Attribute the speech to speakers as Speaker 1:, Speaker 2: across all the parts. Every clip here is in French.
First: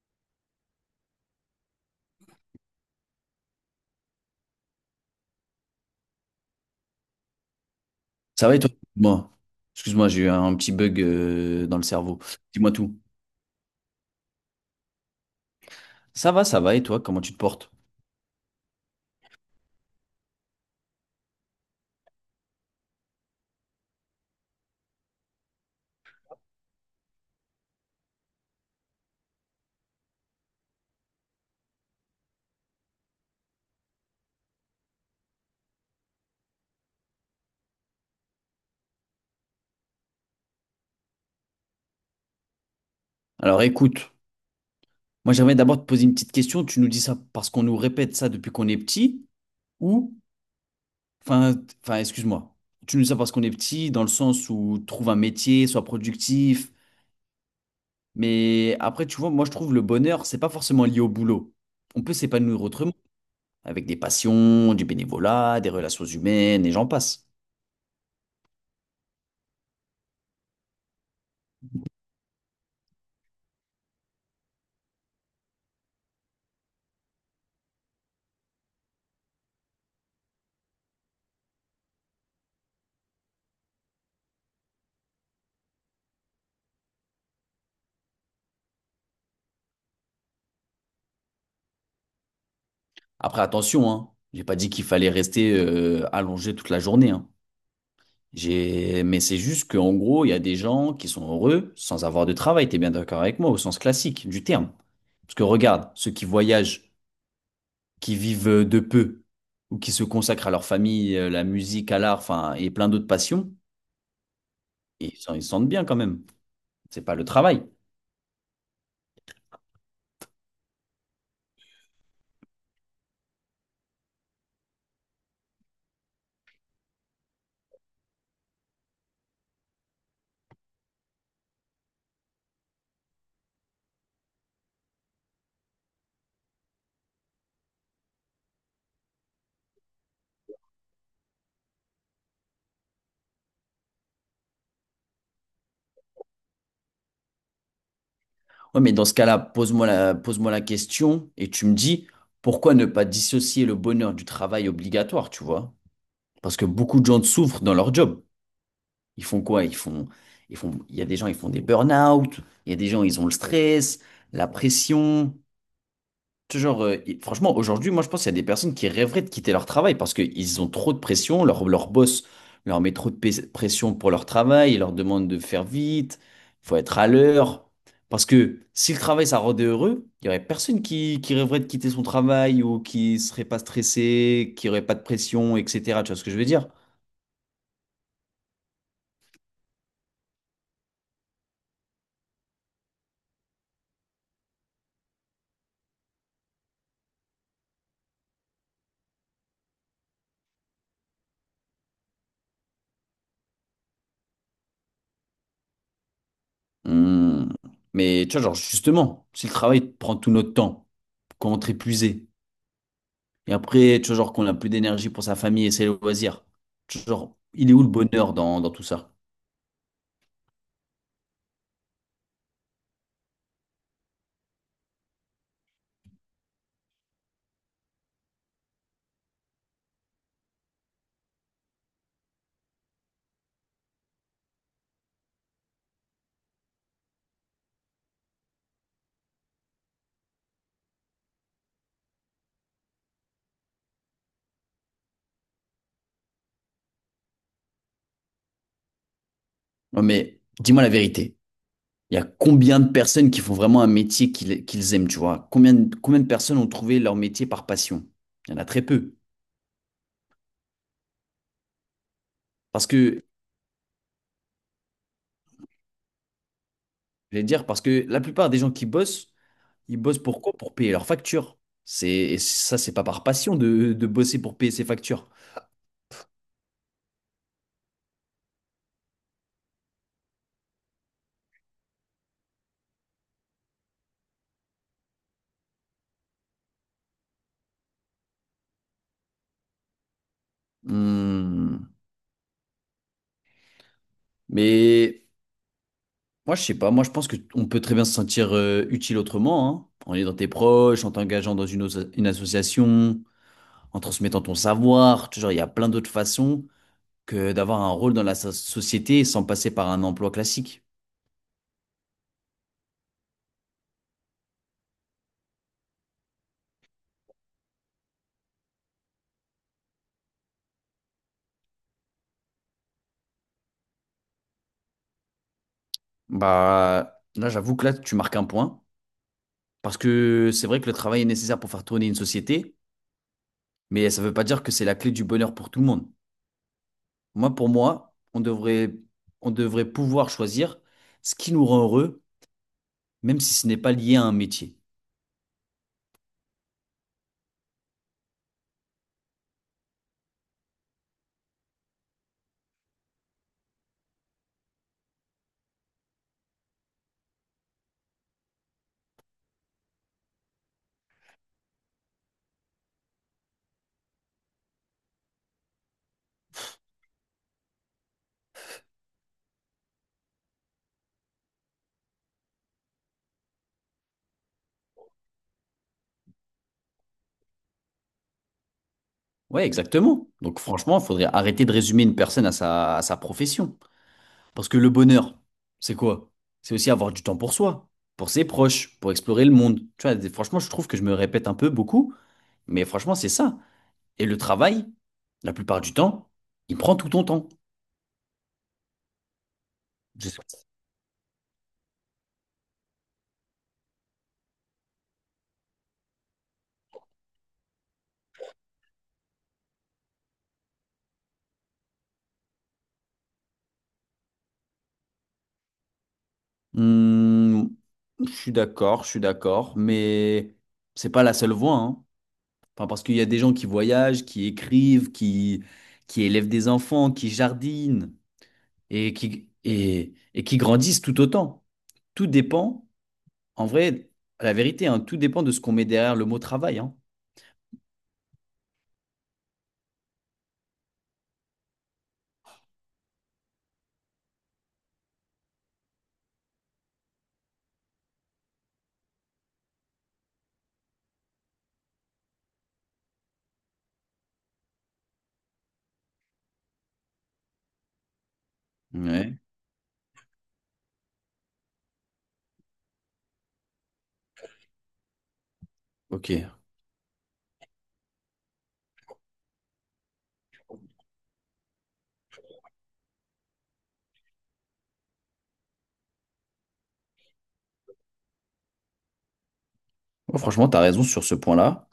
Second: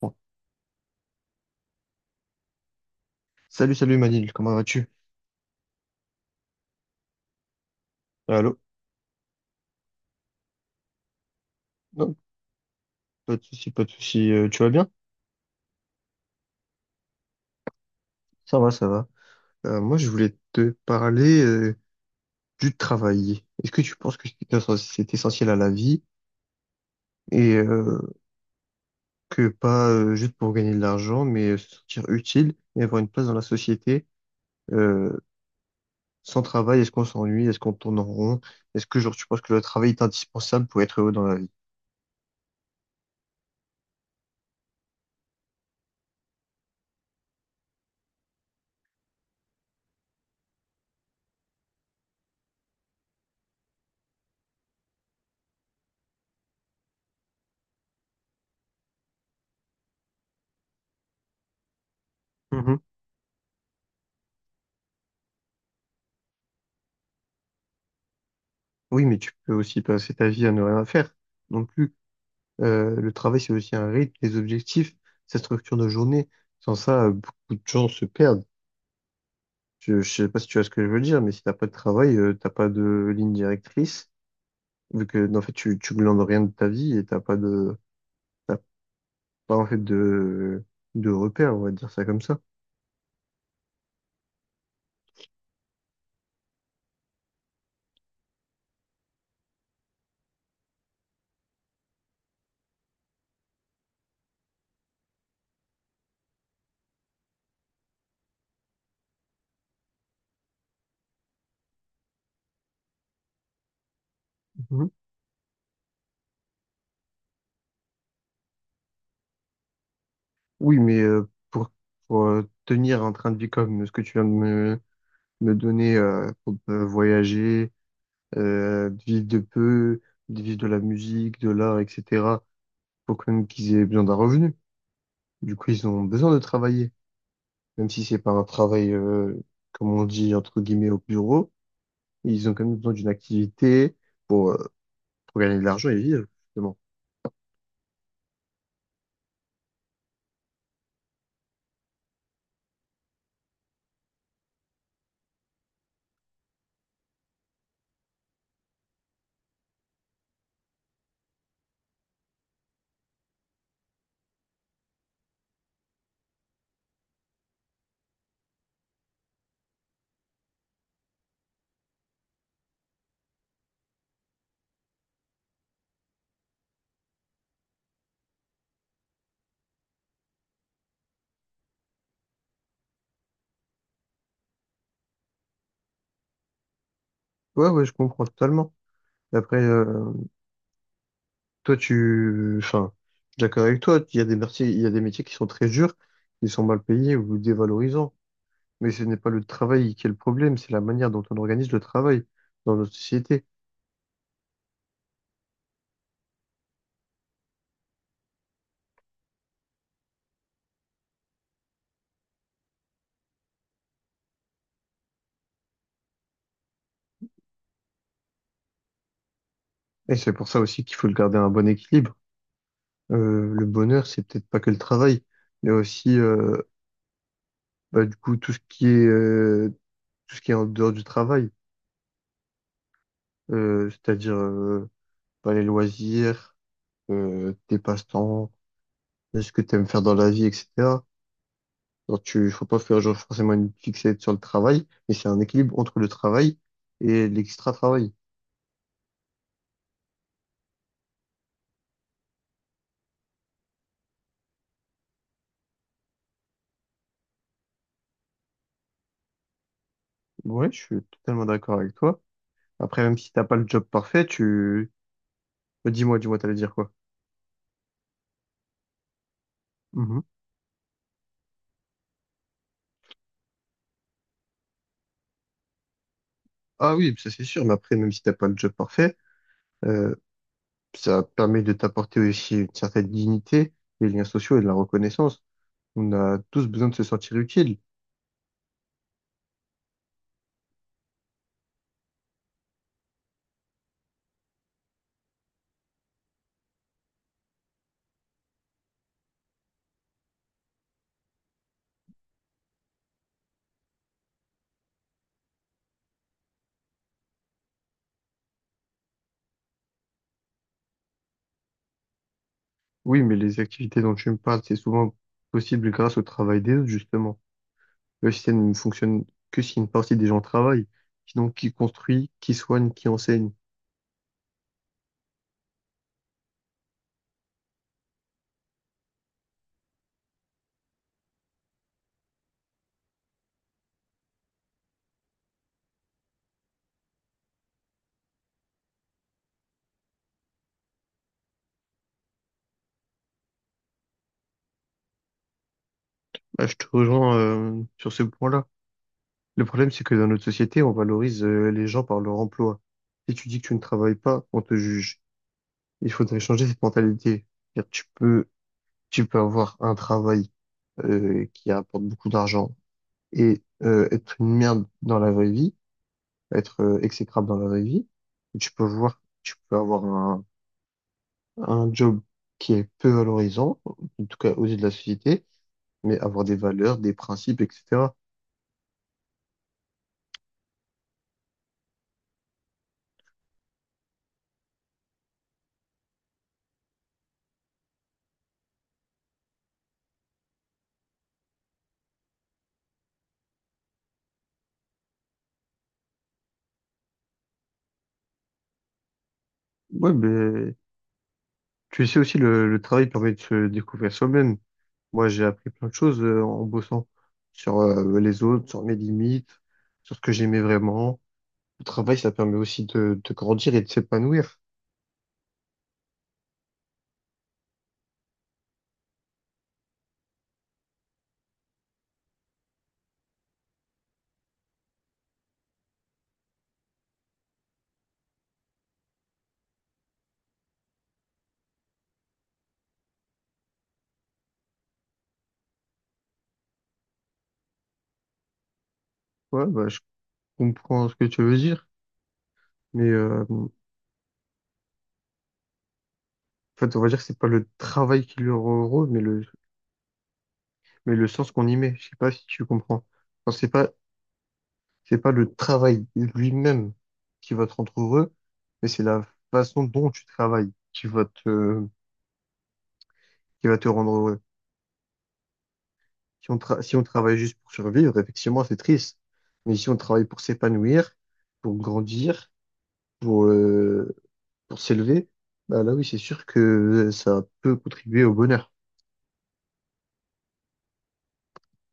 Speaker 1: Bon. Salut, salut Manil, comment vas-tu?
Speaker 2: Ça va
Speaker 1: Allô?
Speaker 2: et toi? Moi, excuse-moi, j'ai eu un petit bug dans le
Speaker 1: Non,
Speaker 2: cerveau. Dis-moi tout.
Speaker 1: pas de souci, pas de souci. Tu vas bien?
Speaker 2: Ça va et toi, comment tu te portes?
Speaker 1: Ça va, ça va. Moi, je voulais te parler du travail. Est-ce que tu penses que c'est c'est essentiel à la vie et que pas juste pour gagner de l'argent, mais se sentir utile et avoir une place dans la société? euh, Sans travail, est-ce qu'on s'ennuie? Est-ce qu'on tourne en rond? Est-ce que genre tu penses que le travail est indispensable pour être heureux dans la vie?
Speaker 2: Alors écoute, moi j'aimerais d'abord te poser une petite question. Tu nous dis ça parce qu'on nous répète ça depuis qu'on est petit ou, enfin, t- enfin, excuse-moi, tu nous dis ça parce qu'on est petit dans le sens où trouve un métier, sois productif. Mais après, tu vois, moi je trouve le bonheur, c'est pas forcément lié au boulot. On peut s'épanouir
Speaker 1: Mhm.
Speaker 2: autrement, avec des passions, du bénévolat, des relations humaines et j'en passe.
Speaker 1: Oui, mais tu peux aussi passer ta vie à ne rien faire. Donc, le travail, c'est aussi un rythme, des objectifs, sa structure de journée. Sans ça, beaucoup de gens se perdent. Je sais pas si tu vois ce que je veux dire, mais si t'as pas de travail, t'as pas de ligne directrice, vu que en fait tu glandes rien de ta vie et t'as pas de t'as pas en fait de repères, on va dire ça comme ça.
Speaker 2: Après, attention, hein. J'ai pas dit qu'il fallait rester allongé toute la journée, hein. J'ai... Mais c'est juste qu'en gros, il y a des gens qui sont heureux sans avoir de travail. T'es bien d'accord avec moi, au sens classique du terme. Parce que regarde, ceux qui voyagent, qui vivent de peu, ou qui se consacrent à leur famille, la musique, à l'art, enfin, et plein d'autres passions,
Speaker 1: Mhm.
Speaker 2: et ils se sentent bien quand même. C'est pas le travail.
Speaker 1: Oui, mais tenir un train de vie comme ce que tu viens de me donner, pour voyager, de vivre de peu, de vivre de la musique, de l'art, etc. Faut quand même qu'ils aient besoin d'un revenu. Du coup, ils ont besoin de travailler, même si c'est pas un travail, comme on dit, entre guillemets, au bureau. Ils ont quand même besoin d'une activité pour, euh, pour gagner de l'argent et vivre, justement.
Speaker 2: Ouais, mais dans ce cas-là, pose-moi la question et tu me dis pourquoi ne pas dissocier le bonheur du travail obligatoire, tu vois? Parce que beaucoup de gens souffrent dans leur job. Ils font quoi? Ils font, il y a des gens, ils font des burn-out. Il y a des gens, ils ont le stress, la pression. Ce genre, et franchement, aujourd'hui, moi, je pense qu'il y a des personnes qui rêveraient de quitter leur travail parce qu'ils ont trop de pression. Leur boss leur met pression pour leur travail. Il leur demande de faire vite. Il faut être à l'heure. Parce que si le travail, ça rendait heureux, il n'y aurait personne qui rêverait de quitter son travail ou qui serait pas stressé, qui aurait pas de pression, etc. Tu vois ce que je veux dire?
Speaker 1: Ouais, ouais, je comprends totalement. Et après, enfin, je suis d'accord avec toi. Il y a des métiers, il y a des métiers qui sont très durs, qui sont mal payés ou dévalorisants. Mais ce n'est pas le travail qui est le problème, c'est la manière dont on organise le travail dans notre société.
Speaker 2: Hmm. Mais tu vois, genre, justement, si le travail prend tout notre temps, qu'on rentre épuisé, et après, tu vois, genre, qu'on n'a plus d'énergie pour sa famille et ses loisirs, tu vois, genre, il est où le bonheur dans tout ça?
Speaker 1: Et c'est pour ça aussi qu'il faut le garder un bon équilibre. Le bonheur, c'est peut-être pas que le travail. Il y a aussi, du coup, tout ce qui est, tout ce qui est en dehors du travail. C'est-à-dire, bah, les loisirs, tes passe-temps, ce que tu aimes faire dans la vie, etc. Donc, faut pas faire genre forcément une fixette sur le travail, mais c'est un équilibre entre le travail et l'extra-travail.
Speaker 2: Non, mais dis-moi la vérité. Il y a combien de personnes qui font vraiment un métier qu'ils aiment, tu vois? Combien de personnes ont trouvé leur métier par passion? Il y en a très peu.
Speaker 1: Ouais, je suis totalement d'accord avec toi.
Speaker 2: Parce
Speaker 1: Après, même
Speaker 2: que,
Speaker 1: si t'as pas le job parfait, tu, bah, dis-moi, dis-moi, t'allais dire quoi?
Speaker 2: je vais dire, parce que la plupart des gens qui bossent, ils
Speaker 1: Mhm.
Speaker 2: bossent pour quoi? Pour payer leurs factures. C'est, et ça, c'est pas par passion de bosser pour payer ses factures.
Speaker 1: Ah oui, ça c'est sûr, mais après, même si t'as pas le job parfait, euh, ça permet de t'apporter aussi une certaine dignité, des liens sociaux et de la reconnaissance. On a tous besoin de se sentir utile.
Speaker 2: Hmm. Mais moi, je sais pas. Moi, je pense qu'on peut très bien se sentir utile autrement, hein. En aidant tes proches, en t'engageant dans une association, en transmettant ton savoir. Toujours, il y a plein d'autres façons que d'avoir un rôle dans société sans passer par un emploi classique.
Speaker 1: Oui, mais les activités dont tu me parles, c'est souvent possible grâce au travail des autres, justement. Le système ne fonctionne que si une partie des gens travaillent. Sinon, qui construit, qui soigne, qui enseigne?
Speaker 2: Bah, là, j'avoue que là, tu marques un point. Parce que c'est vrai que le travail est nécessaire pour faire tourner une société, mais ça ne veut pas dire que c'est la clé du bonheur pour tout le monde. Moi, pour moi, on devrait pouvoir choisir ce qui nous rend heureux même si ce n'est pas lié à un métier.
Speaker 1: Bah, je te rejoins, sur ce point-là. Le problème, c'est que dans notre société, on valorise, les gens par leur emploi. Si tu dis que tu ne travailles pas, on te juge. Il faudrait changer cette mentalité. C'est-à-dire, tu peux avoir un travail qui apporte beaucoup d'argent et être une merde dans la vraie vie, être exécrable dans la vraie vie, tu peux avoir un job qui est peu valorisant, en tout cas aux yeux de la société, mais avoir des valeurs, des principes, etc.
Speaker 2: Ouais, exactement. Donc franchement, il faudrait arrêter de résumer une personne à à sa profession. Parce que le bonheur, c'est quoi? C'est aussi avoir du temps pour soi, pour ses proches, pour explorer le monde. Tu vois, franchement, je trouve que je me répète un peu beaucoup, mais franchement, c'est ça. Et le travail, la plupart du temps, il prend tout ton temps.
Speaker 1: Ouais,
Speaker 2: Je sais pas.
Speaker 1: mais tu sais aussi, le travail permet de se découvrir soi-même. Moi, j'ai appris plein de choses en bossant sur les autres, sur mes limites, sur ce que j'aimais vraiment. Le travail, ça permet aussi de grandir et de s'épanouir.
Speaker 2: Hmm, je suis d'accord, mais c'est pas la seule voie, hein. Enfin, parce qu'il y a des gens qui voyagent, qui élèvent des enfants, qui jardinent et qui grandissent tout autant. Tout dépend, en vrai, la vérité, hein, tout dépend de ce qu'on met derrière le mot travail, hein.
Speaker 1: Ouais, bah, je comprends ce que tu veux dire, mais en fait, on va dire que c'est pas le travail qui leur rend heureux mais le sens qu'on y met. Je sais pas si tu comprends. Enfin, c'est pas le travail lui-même qui va te rendre heureux, mais c'est la
Speaker 2: Ouais,
Speaker 1: façon dont tu travailles qui va te rendre heureux. Si on,
Speaker 2: ok.
Speaker 1: si on travaille juste pour survivre, effectivement, c'est triste. Mais si on travaille pour s'épanouir, pour grandir, pour, euh, pour s'élever, bah là oui, c'est sûr que ça peut contribuer au bonheur.
Speaker 2: Ouais, franchement, tu as raison sur ce point-là.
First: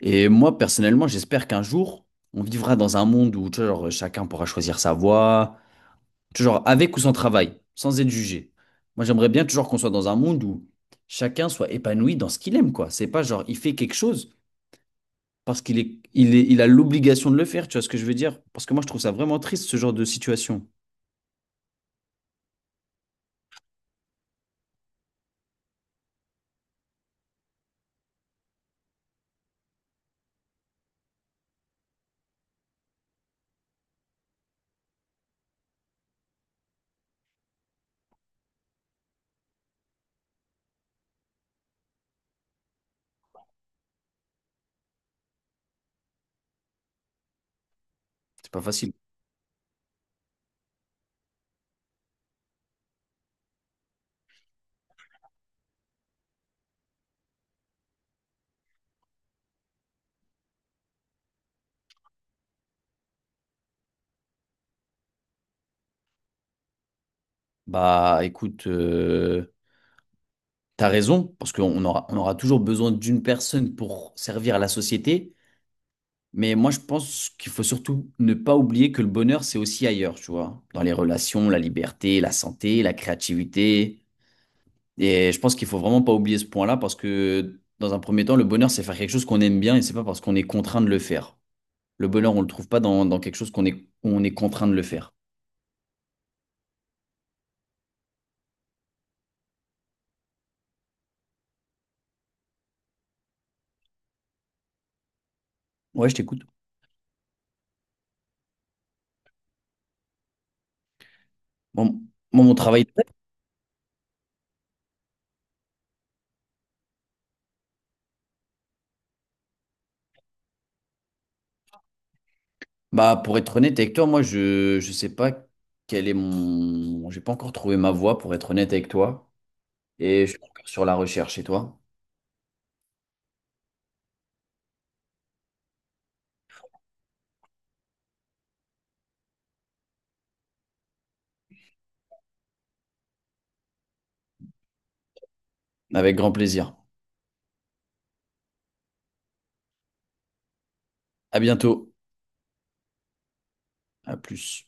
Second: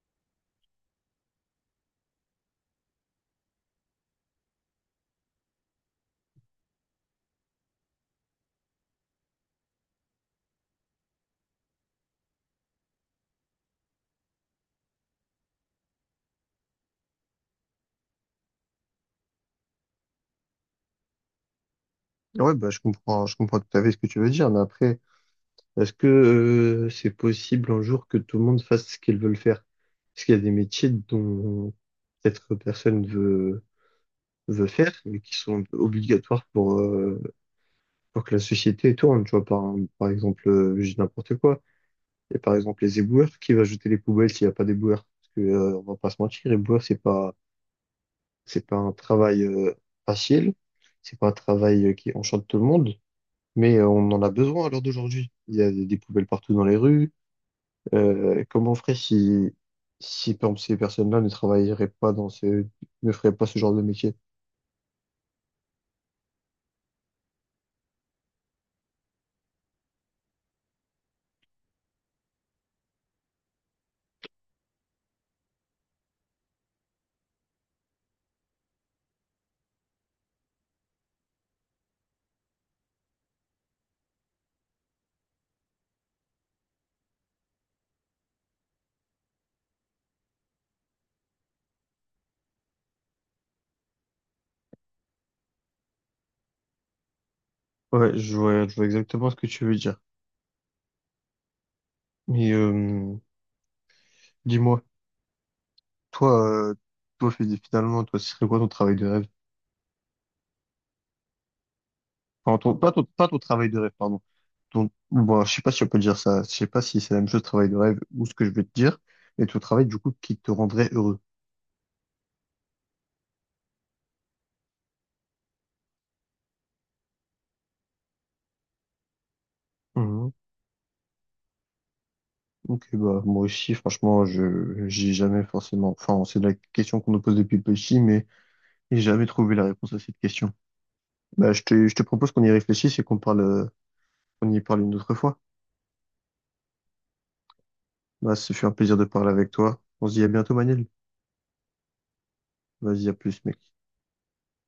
Speaker 2: Et moi, personnellement, j'espère qu'un jour, on vivra dans un monde où, tu vois, genre, chacun pourra choisir sa voie, toujours avec ou sans travail, sans être jugé. Moi, j'aimerais bien toujours qu'on soit dans un monde où chacun soit épanoui dans ce qu'il aime, quoi. C'est pas genre, il fait quelque chose parce qu'il est, il a l'obligation de le faire, tu vois ce que je veux dire? Parce que moi, je trouve ça vraiment triste, ce genre de situation.
Speaker 1: Ouais, bah, je comprends tout à fait ce que tu veux dire, mais après, est-ce que c'est possible un jour que tout le monde fasse ce qu'ils veulent faire? Parce qu'il y a des métiers dont peut-être veut faire, mais qui sont obligatoires pour que la société tourne. Tu vois, par, par exemple, je dis n'importe quoi. Et par exemple, les éboueurs, qui va jeter les poubelles s'il n'y a pas d'éboueurs? Parce que, on va pas se mentir, éboueur,
Speaker 2: C'est pas
Speaker 1: c'est pas un
Speaker 2: facile.
Speaker 1: travail facile, c'est pas un travail qui enchante tout le monde. Mais on en a besoin à l'heure d'aujourd'hui. Il y a des poubelles partout dans les rues. Comment on ferait si, si par exemple, ces personnes-là ne travailleraient pas dans ce, ne feraient pas ce genre de métier?
Speaker 2: Bah, écoute, t'as raison, parce on aura toujours besoin d'une personne pour servir à la société. Mais moi, je pense qu'il faut surtout ne pas oublier que le bonheur, c'est aussi ailleurs, tu vois. Dans les relations, la liberté, la santé, la créativité. Et je pense qu'il faut vraiment pas oublier ce point-là parce que dans un premier temps, le bonheur, c'est faire quelque chose qu'on aime bien et c'est pas parce qu'on est contraint de le faire. Le bonheur, on le trouve pas dans quelque chose on est contraint de le faire.
Speaker 1: Ouais, je vois exactement ce que tu veux dire. Mais dis-moi,
Speaker 2: Ouais, je t'écoute.
Speaker 1: toi, finalement, toi, ce serait quoi ton travail de rêve?
Speaker 2: Bon, moi, mon
Speaker 1: Enfin,
Speaker 2: travail, de rêve,
Speaker 1: pas ton travail de rêve, pardon. Ton, bon, je sais pas si on peut dire ça. Je sais pas si c'est la même chose, travail de rêve, ou ce que je vais te dire, mais ton travail, du coup, qui te rendrait heureux.
Speaker 2: bah, pour être honnête avec toi, je sais pas quel est mon, j'ai pas encore trouvé ma voie pour être honnête avec toi et je suis encore sur la recherche et toi.
Speaker 1: Ok, bah, moi aussi, franchement, j'ai jamais forcément, enfin, c'est la question qu'on nous pose depuis petit, mais j'ai jamais trouvé la réponse à cette question. Bah, je te propose qu'on y réfléchisse et qu'on parle, qu'on y parle une autre fois.
Speaker 2: Avec grand plaisir.
Speaker 1: Bah, ce fut un plaisir de parler avec toi. On se dit à bientôt, Manil.
Speaker 2: À bientôt.
Speaker 1: Vas-y, à plus, mec.
Speaker 2: À plus.